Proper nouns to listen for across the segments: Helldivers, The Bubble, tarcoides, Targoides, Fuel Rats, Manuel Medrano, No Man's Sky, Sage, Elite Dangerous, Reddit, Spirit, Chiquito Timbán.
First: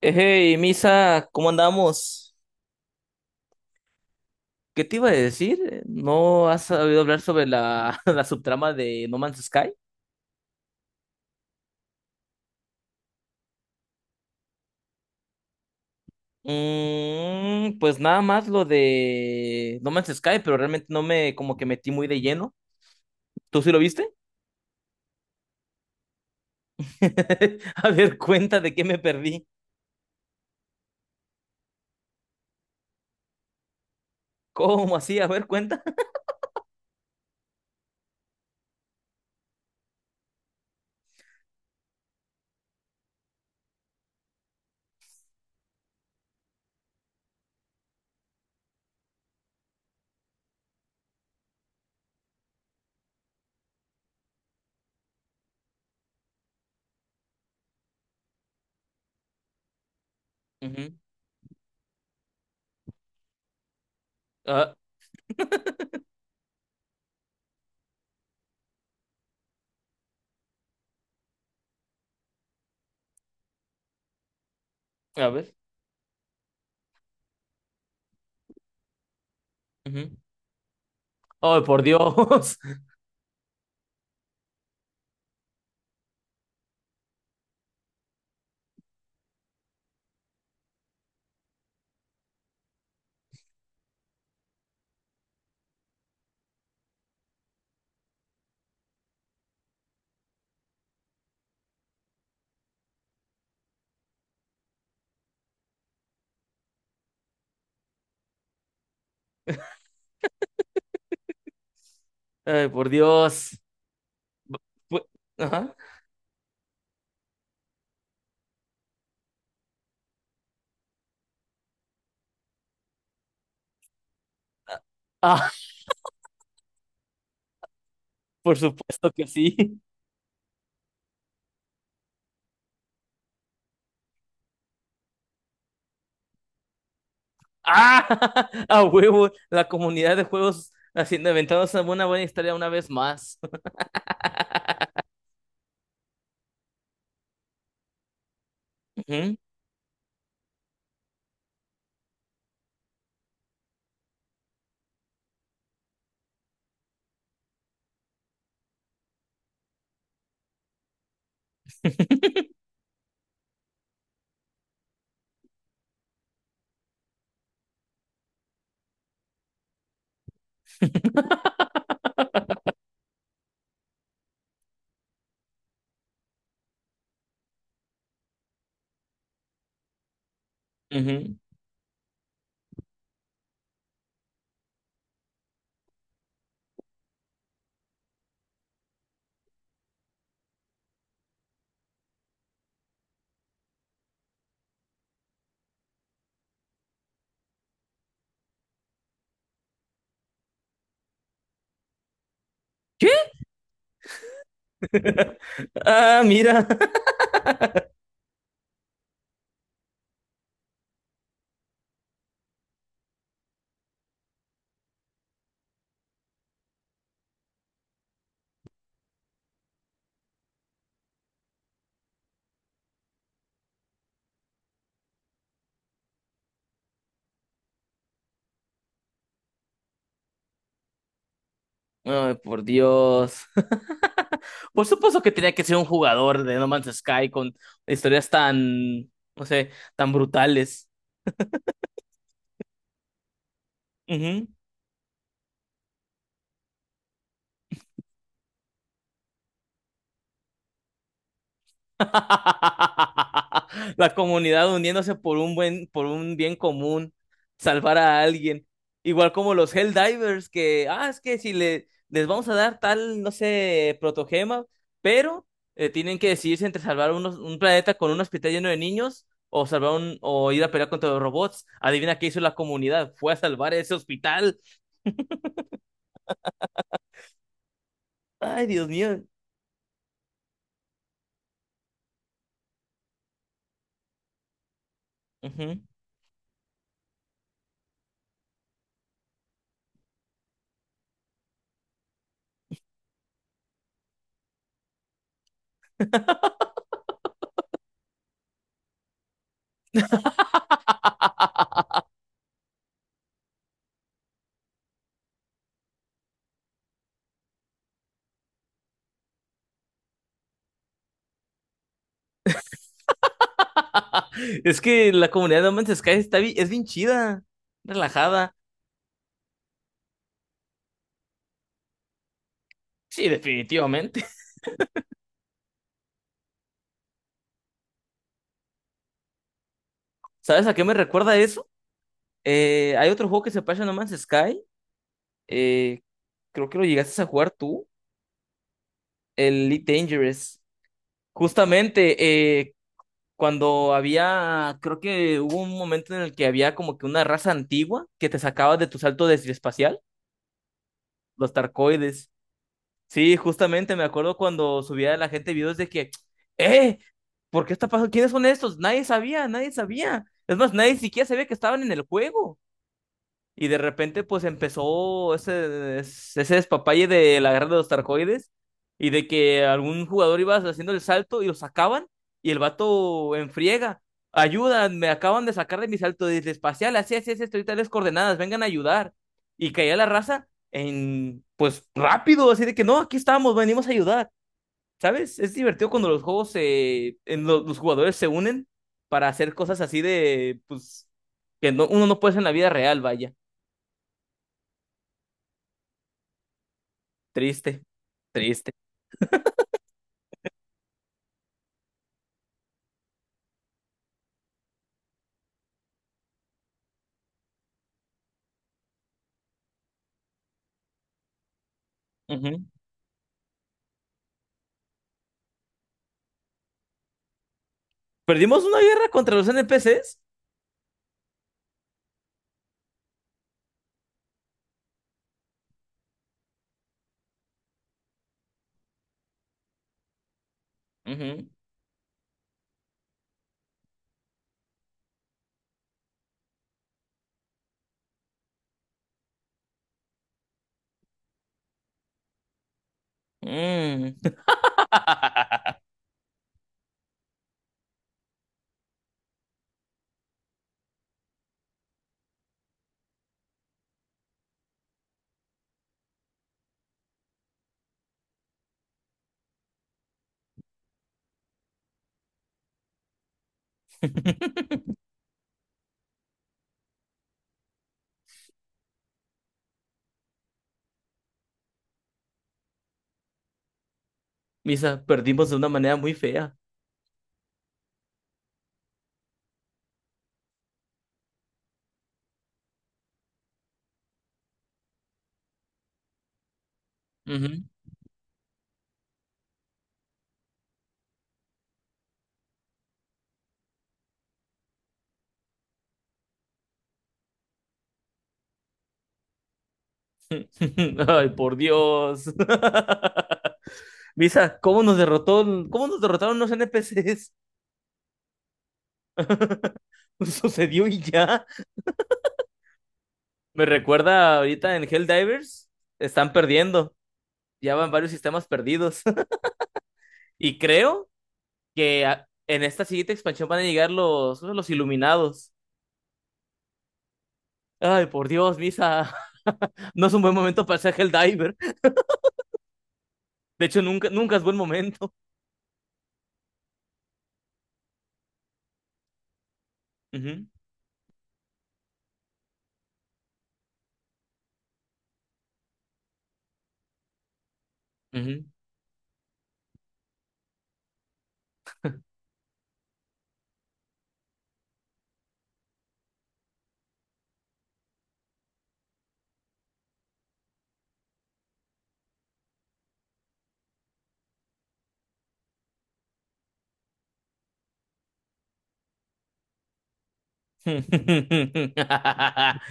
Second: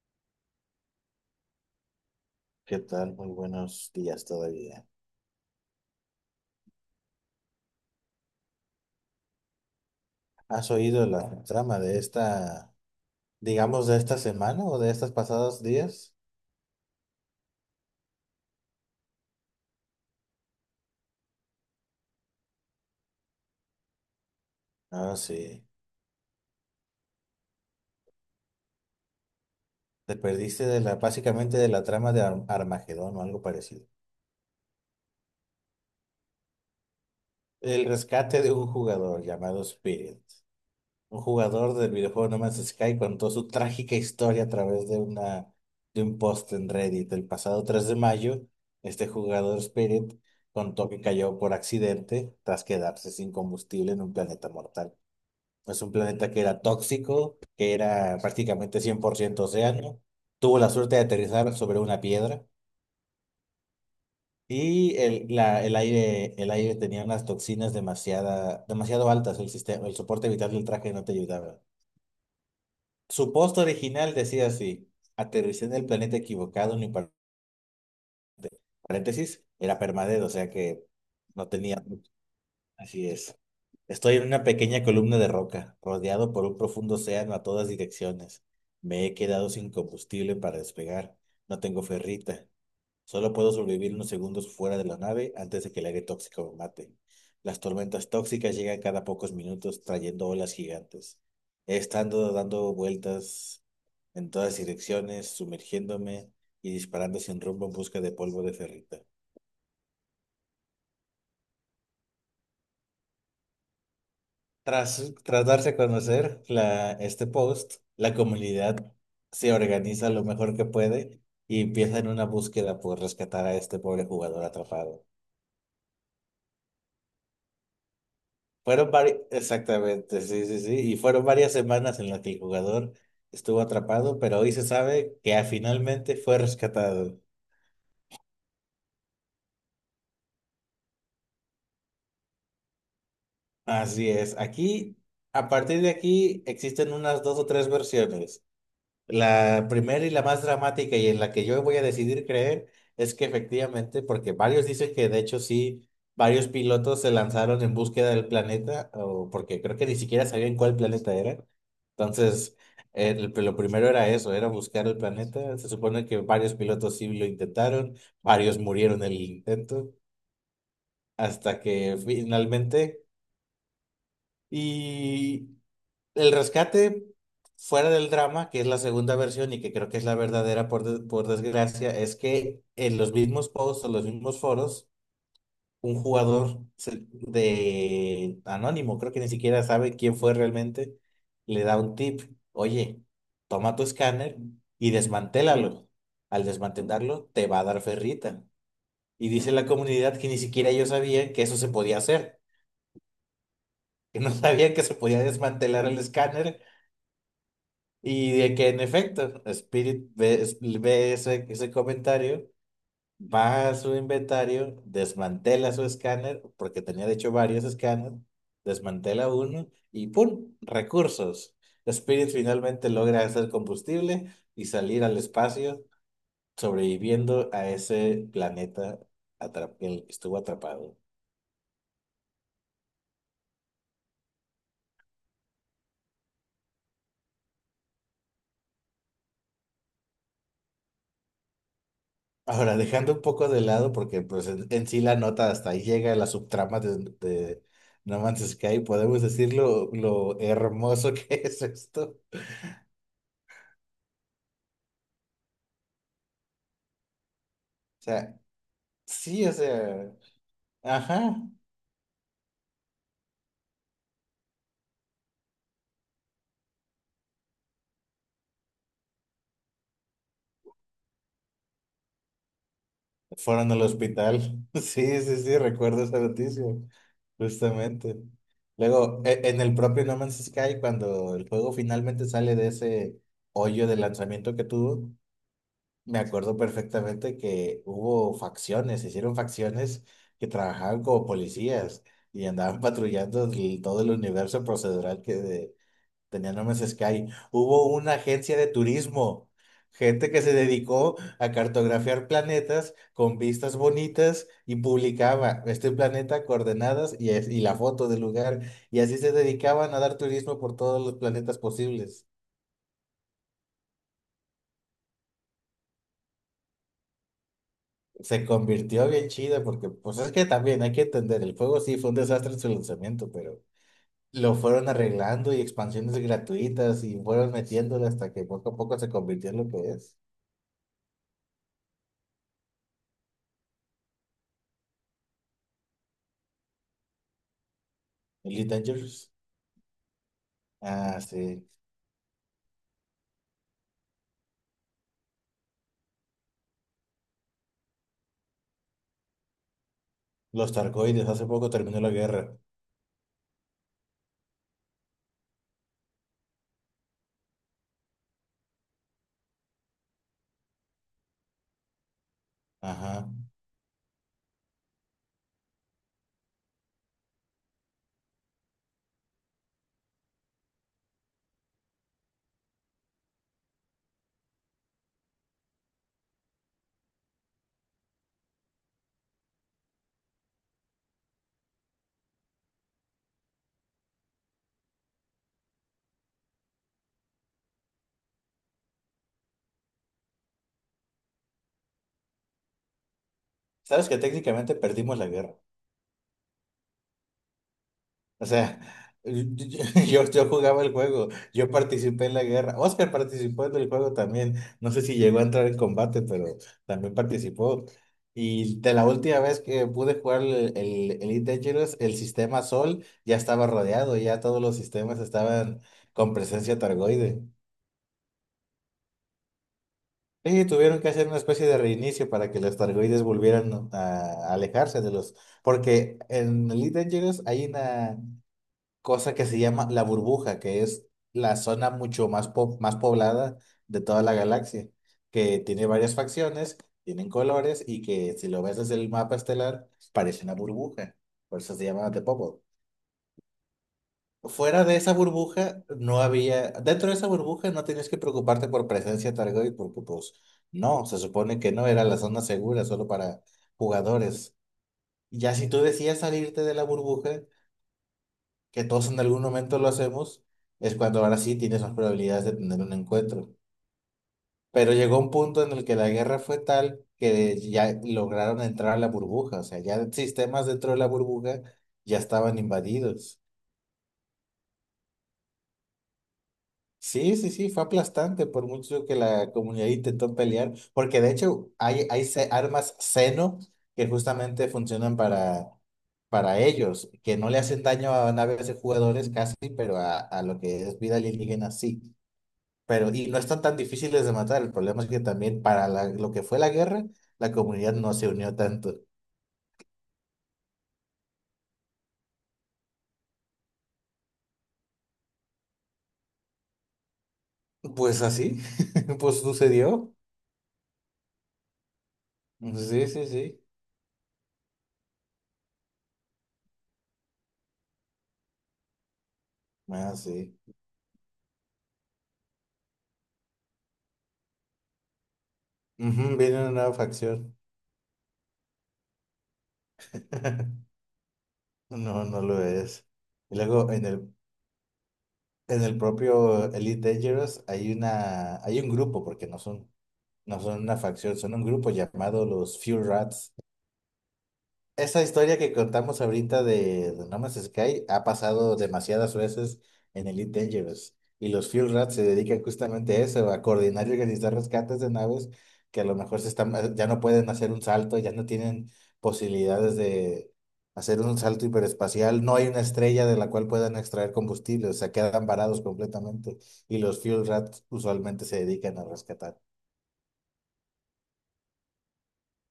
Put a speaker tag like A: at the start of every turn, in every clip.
A: Hey, Misa, ¿cómo andamos?
B: ¿Qué tal? Muy buenos días
A: ¿Qué
B: todavía.
A: te iba a decir? ¿No has sabido hablar sobre la subtrama de No Man's Sky?
B: ¿Has oído la trama de esta, digamos, de esta semana o de estos pasados días?
A: Mm, pues nada más lo de No Man's Sky, pero realmente no me como que metí muy de lleno. ¿Tú sí lo viste?
B: Ah, sí.
A: A ver, cuenta de qué me perdí.
B: Te perdiste de la, básicamente de la trama de Armagedón o algo parecido.
A: ¿Cómo así? A ver, cuenta.
B: El rescate de un jugador llamado Spirit. Un jugador del videojuego No Man's Sky contó su trágica historia a través de de un post en Reddit. El pasado 3 de mayo, este jugador Spirit contó que cayó por accidente tras quedarse sin combustible en un planeta mortal. Es un planeta que era tóxico, que era prácticamente 100% océano. Tuvo la
A: Ujú.
B: suerte de aterrizar sobre una piedra
A: Ah,
B: y el aire tenía unas toxinas demasiado altas. El sistema, el soporte vital del traje no te ayudaba. Su post original decía así:
A: a ver.
B: aterricé en el planeta equivocado, ni par- paréntesis, era
A: Ujú.
B: permadez, o sea que no
A: Ay, por
B: tenía.
A: Dios.
B: Así es. Estoy en una pequeña columna de roca, rodeado por un profundo océano a todas direcciones. Me he quedado sin combustible para despegar. No tengo ferrita. Solo puedo sobrevivir unos segundos fuera de la nave antes de que el aire tóxico me mate. Las tormentas tóxicas llegan cada pocos minutos trayendo olas gigantes. He estado dando vueltas en todas direcciones, sumergiéndome y disparando sin rumbo en busca de polvo de ferrita.
A: Ay, por Dios. Fu-
B: Tras darse
A: Ajá.
B: a conocer este post, la comunidad se organiza lo mejor que puede y empieza en una búsqueda por rescatar a este pobre jugador atrapado.
A: Ah, por
B: Fueron
A: supuesto
B: varias,
A: que sí.
B: exactamente, sí, sí, sí, y fueron varias semanas en las que el jugador estuvo atrapado, pero hoy se sabe que finalmente fue rescatado.
A: ¡Ah! A huevo, la comunidad de juegos haciendo inventados una buena historia una vez más.
B: Así es, aquí, a partir de aquí, existen unas dos o tres versiones.
A: Ujú,
B: La primera y la más dramática y en la que yo voy a decidir creer es que efectivamente, porque varios dicen que de hecho sí, varios pilotos se lanzaron en búsqueda del planeta, o porque creo que ni siquiera sabían cuál planeta era. Entonces, lo primero era eso, era buscar el planeta. Se supone que varios pilotos sí lo intentaron, varios murieron en el intento, hasta que finalmente y el rescate, fuera del drama, que es la segunda versión y que creo que es la verdadera por, por
A: ujú.
B: desgracia, es que en los mismos posts o los mismos foros, un jugador de anónimo, creo que ni siquiera sabe quién fue realmente, le da un tip. Oye, toma tu escáner y desmantélalo. Al desmantelarlo, te va a dar ferrita. Y dice la comunidad que ni siquiera ellos sabían que eso se podía hacer,
A: ¿Qué?
B: que no sabían que se podía desmantelar el
A: Ah,
B: escáner.
A: mira.
B: Y de que en efecto, Spirit ve ese, ese comentario, va a su inventario, desmantela su escáner, porque tenía de hecho varios escáneres, desmantela uno y ¡pum! Recursos. Spirit finalmente logra hacer combustible y salir al espacio, sobreviviendo a ese planeta en el que estuvo atrapado.
A: Ay, por Dios. Por supuesto que tenía que ser un jugador de No Man's Sky con historias tan, no sé, tan brutales.
B: Ahora, dejando un poco de lado, porque pues
A: Ujú.
B: en sí la nota hasta ahí llega la subtrama de No Man's Sky, podemos decir lo hermoso que es esto. O
A: La comunidad uniéndose por un buen, por un bien común, salvar a
B: sea,
A: alguien. Igual
B: sí, o
A: como los
B: sea,
A: Helldivers, que, ah, es
B: ajá,
A: que si le, les vamos a dar tal, no sé, protogema, pero tienen que decidirse entre salvar un planeta con un hospital lleno de niños o salvar un, o ir a pelear contra los robots. Adivina qué hizo la comunidad, fue a
B: fueron
A: salvar
B: al
A: ese
B: hospital.
A: hospital.
B: Sí, sí, sí, recuerdo esa noticia, justamente.
A: Ay, Dios mío.
B: Luego, en el propio No Man's Sky, cuando el juego finalmente sale de ese hoyo de lanzamiento que tuvo,
A: Ujú.
B: me acuerdo perfectamente que hubo facciones, se hicieron facciones que trabajaban como policías y andaban patrullando todo el universo procedural que tenía No Man's Sky. Hubo una agencia de turismo, gente que se dedicó a cartografiar planetas con vistas bonitas y publicaba este planeta, coordenadas y la foto del lugar. Y así se dedicaban a dar turismo por todos los planetas posibles.
A: Es que la comunidad de No Man's Sky está es bien chida,
B: Se
A: relajada.
B: convirtió bien chido porque, pues es que también hay que entender, el juego sí fue un desastre en su
A: Sí,
B: lanzamiento, pero
A: definitivamente.
B: lo fueron arreglando y expansiones gratuitas y fueron metiéndole hasta que poco a poco se convirtió en lo que es.
A: ¿Sabes a qué me recuerda eso? Hay otro juego que se pasa en No Man's Sky. eh, Creo que lo llegaste a jugar tú.
B: Elite Dangerous.
A: El Elite Dangerous.
B: Ah, sí.
A: Justamente eh, cuando había. Creo que hubo un momento en el que había como que una raza antigua que te sacaba de tu salto de espacial.
B: Los Targoides, hace
A: Los
B: poco terminó la
A: tarcoides.
B: guerra.
A: Sí, justamente me acuerdo cuando subía la gente videos de que. ¡Eh! ¿Por qué está pasando? ¿Quiénes son estos? Nadie sabía, nadie sabía. Es más, nadie siquiera sabía que estaban en el juego.
B: Ajá.
A: Y de repente, pues empezó ese despapalle de la guerra de los tarcoides y de que algún jugador iba haciendo el salto y lo sacaban y el vato enfriega. Ayudan, me acaban de sacar de mi salto desde espacial, así, así, así, estoy tales coordenadas, vengan a ayudar. Y caía la raza en, pues rápido, así de que no, aquí estamos, venimos a ayudar. ¿Sabes? Es divertido cuando los juegos los jugadores se unen para hacer cosas así de, pues, que no, uno no puede hacer en la vida real, vaya.
B: Sabes que técnicamente perdimos la guerra.
A: Triste,
B: O
A: triste.
B: sea, yo jugaba el juego, yo participé en la guerra. Oscar participó en el juego también. No sé si llegó a entrar en combate, pero también participó. Y de la última vez que pude jugar el Elite Dangerous, el sistema
A: Ujú.
B: Sol ya estaba rodeado, ya todos los sistemas estaban con presencia targoide.
A: ¿Perdimos una guerra contra los NPCs?
B: Y tuvieron que hacer una especie de reinicio para que los targoides volvieran a alejarse de los... Porque en Elite Dangerous hay una cosa que se llama la burbuja, que es
A: Ujú,
B: la zona más poblada de toda la galaxia, que tiene varias facciones, tienen colores y que si lo ves desde el mapa estelar parece una burbuja, por eso se llama The Bubble.
A: mm.
B: Fuera de esa burbuja no había, dentro de esa burbuja no tenías que preocuparte por presencia Targoid porque pues no, se supone que no era la zona segura solo para jugadores. Ya si tú decías salirte de la burbuja, que todos en algún momento lo hacemos, es cuando ahora sí tienes más probabilidades de tener un encuentro. Pero llegó un punto en el que la guerra fue tal que ya lograron entrar a la burbuja, o sea, ya sistemas dentro de la burbuja ya estaban invadidos.
A: Misa, perdimos de una manera muy fea.
B: Sí, sí, sí, fue aplastante por mucho que la comunidad intentó pelear, porque de hecho hay armas Xeno que justamente funcionan para ellos, que no le
A: Ujú.
B: hacen daño a naves de jugadores casi, pero a lo que es vida alienígena sí. Pero, y no están tan difíciles de matar. El problema es que también para lo que fue la guerra, la comunidad no se unió tanto.
A: Ay, por Dios. Misa, ¿cómo nos derrotó, cómo nos derrotaron los NPCs?
B: Pues así, pues sucedió.
A: Sucedió y ya.
B: Sí, sí, sí.
A: Me recuerda ahorita en Helldivers, están perdiendo. Ya van varios sistemas perdidos.
B: Ah, sí.
A: Y creo que en esta siguiente expansión van a llegar los iluminados.
B: Ujú, viene una nueva facción.
A: Ay, por Dios, Misa. No es un buen momento para ser Helldiver.
B: No, no lo es. Y
A: De hecho,
B: luego en
A: nunca, nunca es buen momento.
B: en el propio Elite Dangerous hay hay un grupo, porque no son,
A: Ujú,
B: no son una facción, son un grupo llamado los Fuel Rats. Esa historia que contamos ahorita de No Man's Sky ha
A: ujú.
B: pasado demasiadas veces en Elite Dangerous y los Fuel Rats se dedican justamente a eso, a coordinar y organizar rescates de naves que a lo mejor se están, ya no pueden hacer un salto, ya no tienen posibilidades de hacer un salto hiperespacial, no hay una estrella de la cual puedan extraer combustible, o sea, quedan varados completamente y los Fuel Rats usualmente se dedican a rescatar.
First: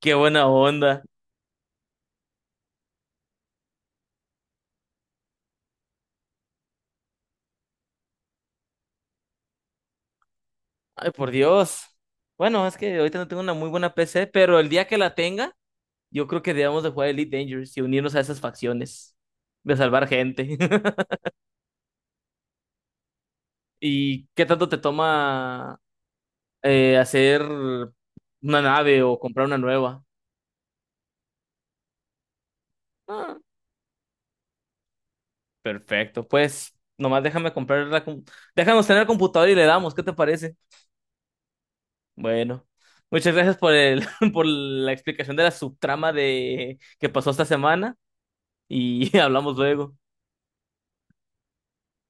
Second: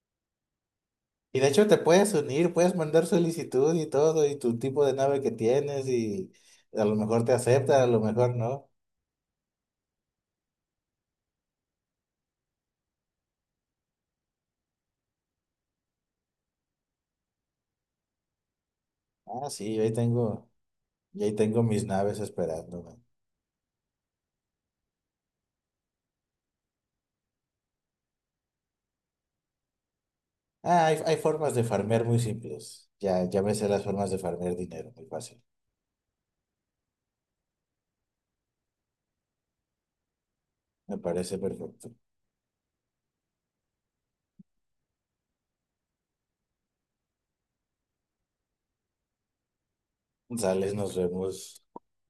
A: Qué buena onda.
B: Y de hecho te puedes unir, puedes mandar solicitud y todo, y tu tipo de nave que tienes, y a lo mejor te acepta, a lo mejor no.
A: Ay, por Dios. Bueno, es que ahorita no tengo una muy buena PC, pero el día que la tenga, yo creo que debemos de jugar Elite Dangerous y unirnos a esas facciones
B: Ah, sí,
A: de salvar gente.
B: yo ahí tengo mis naves esperándome.
A: ¿Y qué tanto te toma hacer una nave o comprar una nueva?
B: Ah, hay formas de farmear muy simples. Ya,
A: Ah,
B: ya me sé las formas de farmear dinero, muy fácil.
A: perfecto, pues nomás déjame comprar déjanos tener el computador y le damos, ¿qué te parece?
B: Me parece perfecto.
A: Bueno, muchas gracias por el por la explicación de la subtrama de que pasó esta semana y hablamos luego.
B: Sales, nos vemos.